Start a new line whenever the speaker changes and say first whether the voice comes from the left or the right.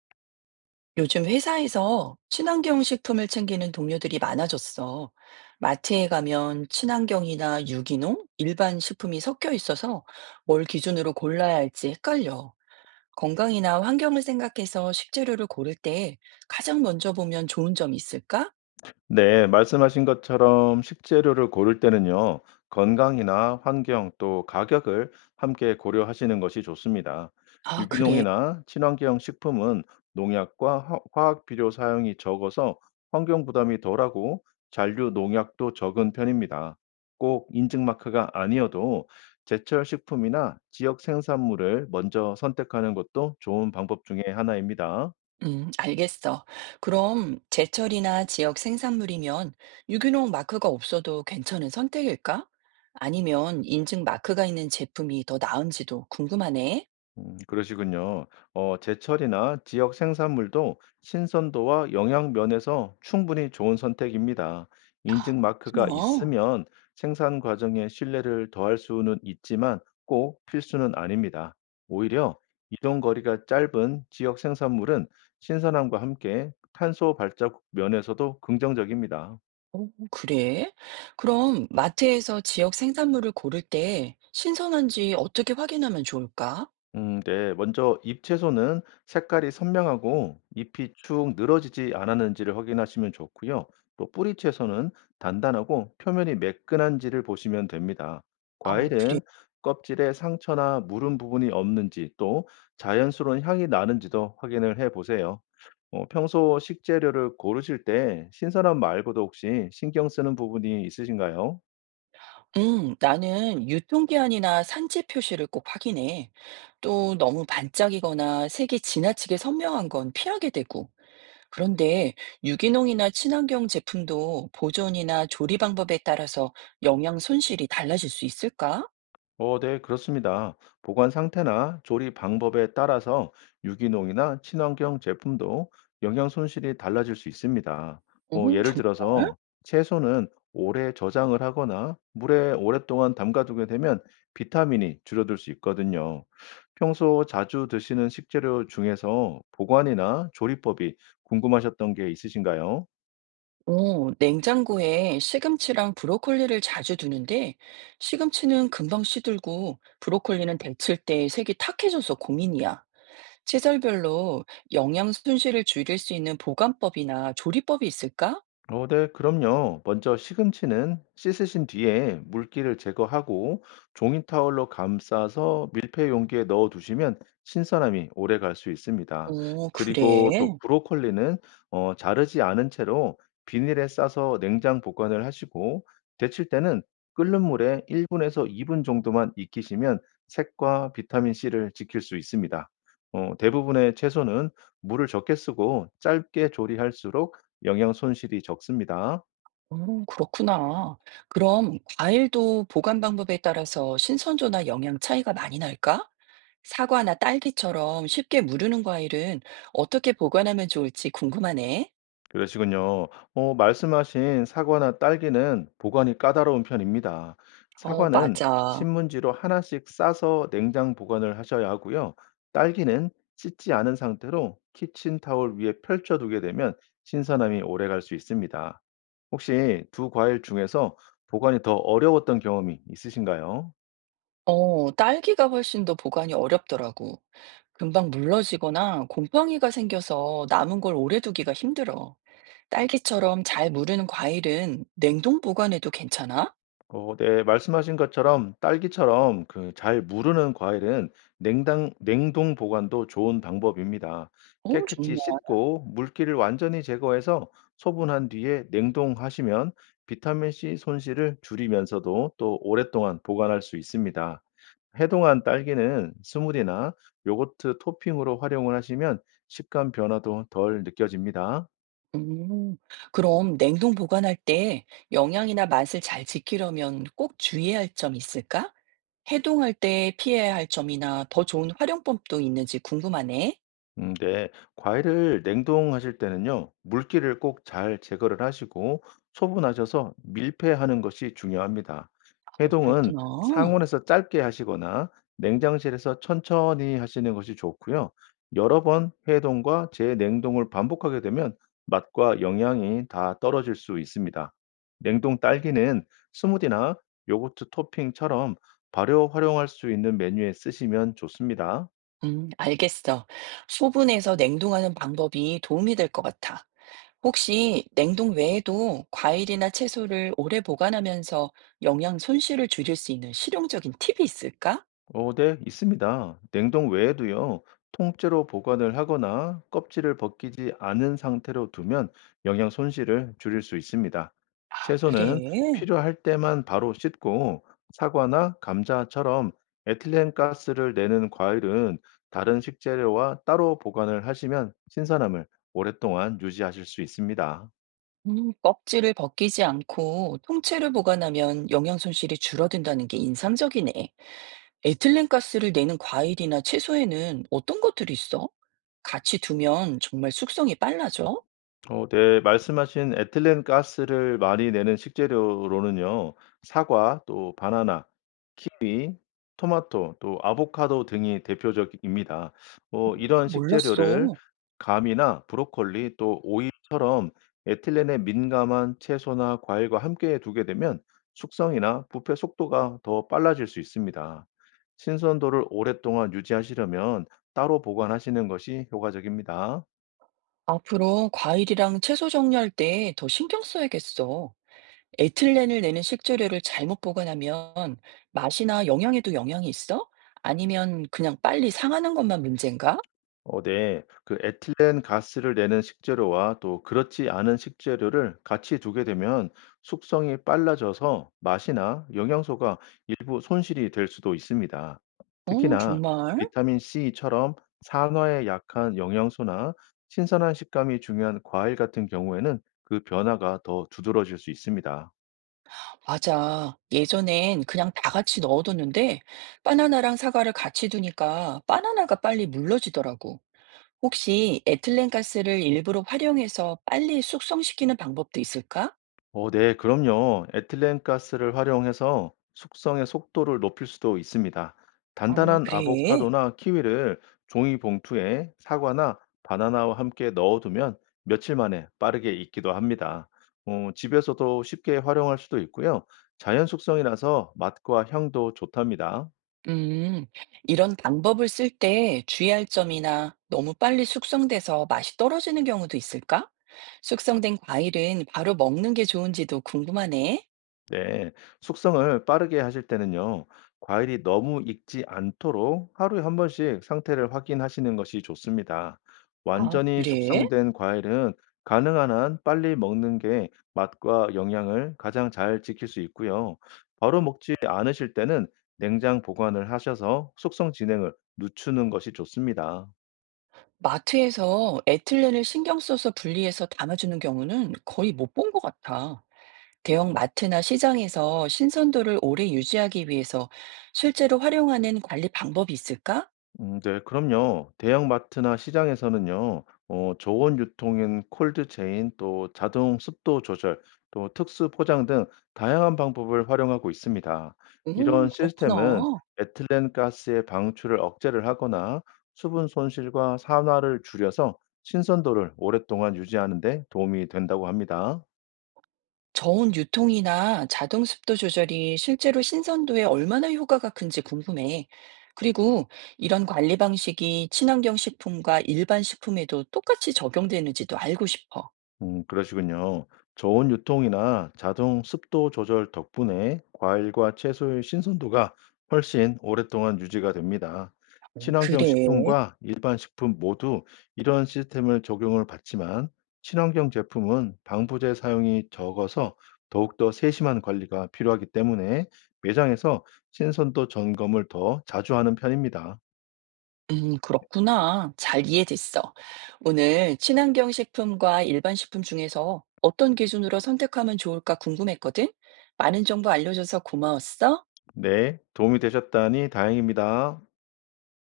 right: 요즘 회사에서 친환경 식품을 챙기는 동료들이 많아졌어. 마트에 가면 친환경이나 유기농, 일반 식품이 섞여 있어서 뭘 기준으로 골라야 할지 헷갈려. 건강이나 환경을 생각해서 식재료를 고를 때 가장 먼저 보면 좋은 점이 있을까?
left: 네, 말씀하신 것처럼 식재료를 고를 때는요, 건강이나 환경 또 가격을 함께 고려하시는 것이 좋습니다. 네.
right: 아, 그래.
left: 유기농이나 친환경 식품은 농약과 화학 비료 사용이 적어서 환경 부담이 덜하고 잔류 농약도 적은 편입니다. 꼭 인증 마크가 아니어도 제철 식품이나 지역 생산물을 먼저 선택하는 것도 좋은 방법 중에 하나입니다.
right: 알겠어. 그럼 제철이나 지역 생산물이면 유기농 마크가 없어도 괜찮은 선택일까? 아니면 인증 마크가 있는 제품이 더 나은지도 궁금하네.
left: 그러시군요. 제철이나 지역 생산물도 신선도와 영양 면에서 충분히 좋은 선택입니다. 인증 마크가
right: 어,
left: 있으면 생산 과정에 신뢰를 더할 수는 있지만 꼭 필수는 아닙니다. 오히려 이동 거리가 짧은 지역 생산물은 신선함과 함께 탄소 발자국 면에서도 긍정적입니다.
right: 어, 그래? 그럼 마트에서 지역 생산물을 고를 때 신선한지 어떻게 확인하면 좋을까?
left: 네. 먼저 잎 채소는 색깔이 선명하고 잎이 축 늘어지지 않았는지를 확인하시면 좋고요. 또 뿌리 채소는 단단하고 표면이 매끈한지를 보시면 됩니다.
right: 아, 그래.
left: 과일은 껍질에 상처나 무른 부분이 없는지 또 자연스러운 향이 나는지도 확인을 해 보세요. 평소 식재료를 고르실 때 신선함 말고도 혹시 신경 쓰는 부분이 있으신가요?
right: 나는 유통기한이나 산지 표시를 꼭 확인해. 또 너무 반짝이거나 색이 지나치게 선명한 건 피하게 되고. 그런데 유기농이나 친환경 제품도 보존이나 조리 방법에 따라서 영양 손실이 달라질 수 있을까?
left: 어, 네, 그렇습니다. 보관 상태나 조리 방법에 따라서 유기농이나 친환경 제품도 영양 손실이 달라질 수 있습니다.
right: 어,
left: 예를 들어서 채소는 오래 저장을 하거나 물에 오랫동안 담가두게 되면 비타민이 줄어들 수 있거든요. 평소 자주 드시는 식재료 중에서 보관이나 조리법이 궁금하셨던 게 있으신가요?
right: 어, 냉장고에 시금치랑 브로콜리를 자주 두는데, 시금치는 금방 시들고, 브로콜리는 데칠 때 색이 탁해져서 고민이야. 시설별로 영양 손실을 줄일 수 있는 보관법이나 조리법이 있을까?
left: 어, 네, 그럼요. 먼저 시금치는 씻으신 뒤에 물기를 제거하고 종이 타월로 감싸서 밀폐 용기에 넣어 두시면 신선함이 오래 갈 수 있습니다.
right: 오,
left: 그리고
right: 그래.
left: 또 브로콜리는 자르지 않은 채로 비닐에 싸서 냉장 보관을 하시고 데칠 때는 끓는 물에 1분에서 2분 정도만 익히시면 색과 비타민 C를 지킬 수 있습니다. 대부분의 채소는 물을 적게 쓰고 짧게 조리할수록 영양 손실이 적습니다.
right: 오, 그렇구나. 그럼 과일도 보관 방법에 따라서 신선도나 영양 차이가 많이 날까? 사과나 딸기처럼 쉽게 무르는 과일은 어떻게 보관하면 좋을지 궁금하네.
left: 그러시군요. 말씀하신 사과나 딸기는 보관이 까다로운 편입니다.
right: 어,
left: 사과는
right: 맞아.
left: 신문지로 하나씩 싸서 냉장 보관을 하셔야 하고요. 딸기는 씻지 않은 상태로 키친타올 위에 펼쳐두게 되면 신선함이 오래 갈 수 있습니다. 혹시 두 과일 중에서 보관이 더 어려웠던 경험이 있으신가요?
right: 어, 딸기가 훨씬 더 보관이 어렵더라고. 금방 물러지거나 곰팡이가 생겨서 남은 걸 오래 두기가 힘들어. 딸기처럼 잘 무르는 과일은 냉동 보관해도 괜찮아?
left: 어 네. 말씀하신 것처럼 딸기처럼 그 잘 무르는 과일은 냉당 냉동 보관도 좋은 방법입니다.
right: 어,
left: 깨끗이
right: 정말.
left: 씻고 물기를 완전히 제거해서 소분한 뒤에 냉동하시면 비타민 C 손실을 줄이면서도 또 오랫동안 보관할 수 있습니다. 해동한 딸기는 스무디나 요거트 토핑으로 활용을 하시면 식감 변화도 덜 느껴집니다.
right: 음, 그럼 냉동 보관할 때 영양이나 맛을 잘 지키려면 꼭 주의해야 할 점이 있을까? 해동할 때 피해야 할 점이나 더 좋은 활용법도 있는지 궁금하네.
left: 네. 과일을 냉동하실 때는요. 물기를 꼭 잘 제거를 하시고 소분하셔서 밀폐하는 것이 중요합니다.
right: 아,
left: 해동은
right: 그렇구나.
left: 상온에서 짧게 하시거나 냉장실에서 천천히 하시는 것이 좋고요. 여러 번 해동과 재냉동을 반복하게 되면 맛과 영양이 다 떨어질 수 있습니다. 냉동 딸기는 스무디나 요거트 토핑처럼 발효 활용할 수 있는 메뉴에 쓰시면 좋습니다.
right: 알겠어. 소분해서 냉동하는 방법이 도움이 될 것 같아. 혹시 냉동 외에도 과일이나 채소를 오래 보관하면서 영양 손실을 줄일 수 있는 실용적인 팁이 있을까?
left: 어, 네, 있습니다. 냉동 외에도요, 통째로 보관을 하거나 껍질을 벗기지 않은 상태로 두면 영양 손실을 줄일 수 있습니다.
right: 아, 그래.
left: 채소는
right: 그래.
left: 필요할 때만 바로 씻고 사과나 감자처럼 에틸렌 가스를 내는 과일은 다른 식재료와 따로 보관을 하시면 신선함을 오랫동안 유지하실 수 있습니다.
right: 껍질을 벗기지 않고 통째로 보관하면 영양 손실이 줄어든다는 게 인상적이네. 에틸렌 가스를 내는 과일이나 채소에는 어떤 것들이 있어? 같이 두면 정말 숙성이 빨라져?
left: 어, 네, 말씀하신 에틸렌 가스를 많이 내는 식재료로는요, 사과, 또 바나나, 키위, 토마토, 또 아보카도 등이 대표적입니다. 뭐 이런 식재료를
right: 몰랐어.
left: 감이나 브로콜리 또 오이처럼 에틸렌에 민감한 채소나 과일과 함께 두게 되면 숙성이나 부패 속도가 더 빨라질 수 있습니다. 신선도를 오랫동안 유지하시려면 따로 보관하시는 것이 효과적입니다.
right: 앞으로 과일이랑 채소 정리할 때 더 신경 써야겠어. 에틸렌을 내는 식재료를 잘못 보관하면 맛이나 영양에도 영향이 있어? 아니면 그냥 빨리 상하는 것만 문제인가?
left: 어 네. 그 에틸렌 가스를 내는 식재료와 또 그렇지 않은 식재료를 같이 두게 되면 숙성이 빨라져서 맛이나 영양소가 일부 손실이 될 수도 있습니다.
right: 어,
left: 특히나
right: 정말?
left: 비타민 C처럼 산화에 약한 영양소나 신선한 식감이 중요한 과일 같은 경우에는 그 변화가 더 두드러질 수 있습니다.
right: 맞아. 예전엔 그냥 다 같이 넣어뒀는데 바나나랑 사과를 같이 두니까 바나나가 빨리 물러지더라고. 혹시 에틸렌 가스를 일부러 활용해서 빨리 숙성시키는 방법도 있을까?
left: 어, 네, 그럼요. 에틸렌 가스를 활용해서 숙성의 속도를 높일 수도 있습니다.
right: 아,
left: 단단한
right: 그래.
left: 아보카도나 키위를 종이 봉투에 사과나 바나나와 함께 넣어두면 며칠 만에 빠르게 익기도 합니다. 집에서도 쉽게 활용할 수도 있고요. 자연 숙성이라서 맛과 향도 좋답니다.
right: 음, 이런 방법을 쓸 때 주의할 점이나 너무 빨리 숙성돼서 맛이 떨어지는 경우도 있을까? 숙성된 과일은 바로 먹는 게 좋은지도 궁금하네.
left: 네, 숙성을 빠르게 하실 때는요, 과일이 너무 익지 않도록 하루에 한 번씩 상태를 확인하시는 것이 좋습니다.
right: 아,
left: 완전히
right: 그래?
left: 숙성된 과일은 가능한 한 빨리 먹는 게 맛과 영양을 가장 잘 지킬 수 있고요. 바로 먹지 않으실 때는 냉장 보관을 하셔서 숙성 진행을 늦추는 것이 좋습니다.
right: 마트에서 에틸렌을 신경 써서 분리해서 담아주는 경우는 거의 못 본 것 같아. 대형 마트나 시장에서 신선도를 오래 유지하기 위해서 실제로 활용하는 관리 방법이 있을까?
left: 네 그럼요. 대형마트나 시장에서는요. 어 저온 유통인 콜드 체인 또 자동 습도 조절 또 특수 포장 등 다양한 방법을 활용하고 있습니다. 이런
right: 그렇구나.
left: 시스템은 에틸렌 가스의 방출을 억제를 하거나 수분 손실과 산화를 줄여서 신선도를 오랫동안 유지하는 데 도움이 된다고 합니다.
right: 저온 유통이나 자동 습도 조절이 실제로 신선도에 얼마나 효과가 큰지 궁금해. 그리고 이런 관리 방식이 친환경 식품과 일반 식품에도 똑같이 적용되는지도 알고 싶어.
left: 그러시군요. 저온 유통이나 자동 습도 조절 덕분에 과일과 채소의 신선도가 훨씬 오랫동안 유지가 됩니다.
right: 어,
left: 친환경
right: 그래.
left: 식품과 일반 식품 모두 이런 시스템을 적용을 받지만 친환경 제품은 방부제 사용이 적어서 더욱더 세심한 관리가 필요하기 때문에 매장에서 신선도 점검을 더 자주 하는 편입니다.
right: 그렇구나. 잘 이해됐어. 오늘 친환경 식품과 일반 식품 중에서 어떤 기준으로 선택하면 좋을까 궁금했거든? 많은 정보 알려줘서 고마웠어.
left: 네, 도움이 되셨다니 다행입니다.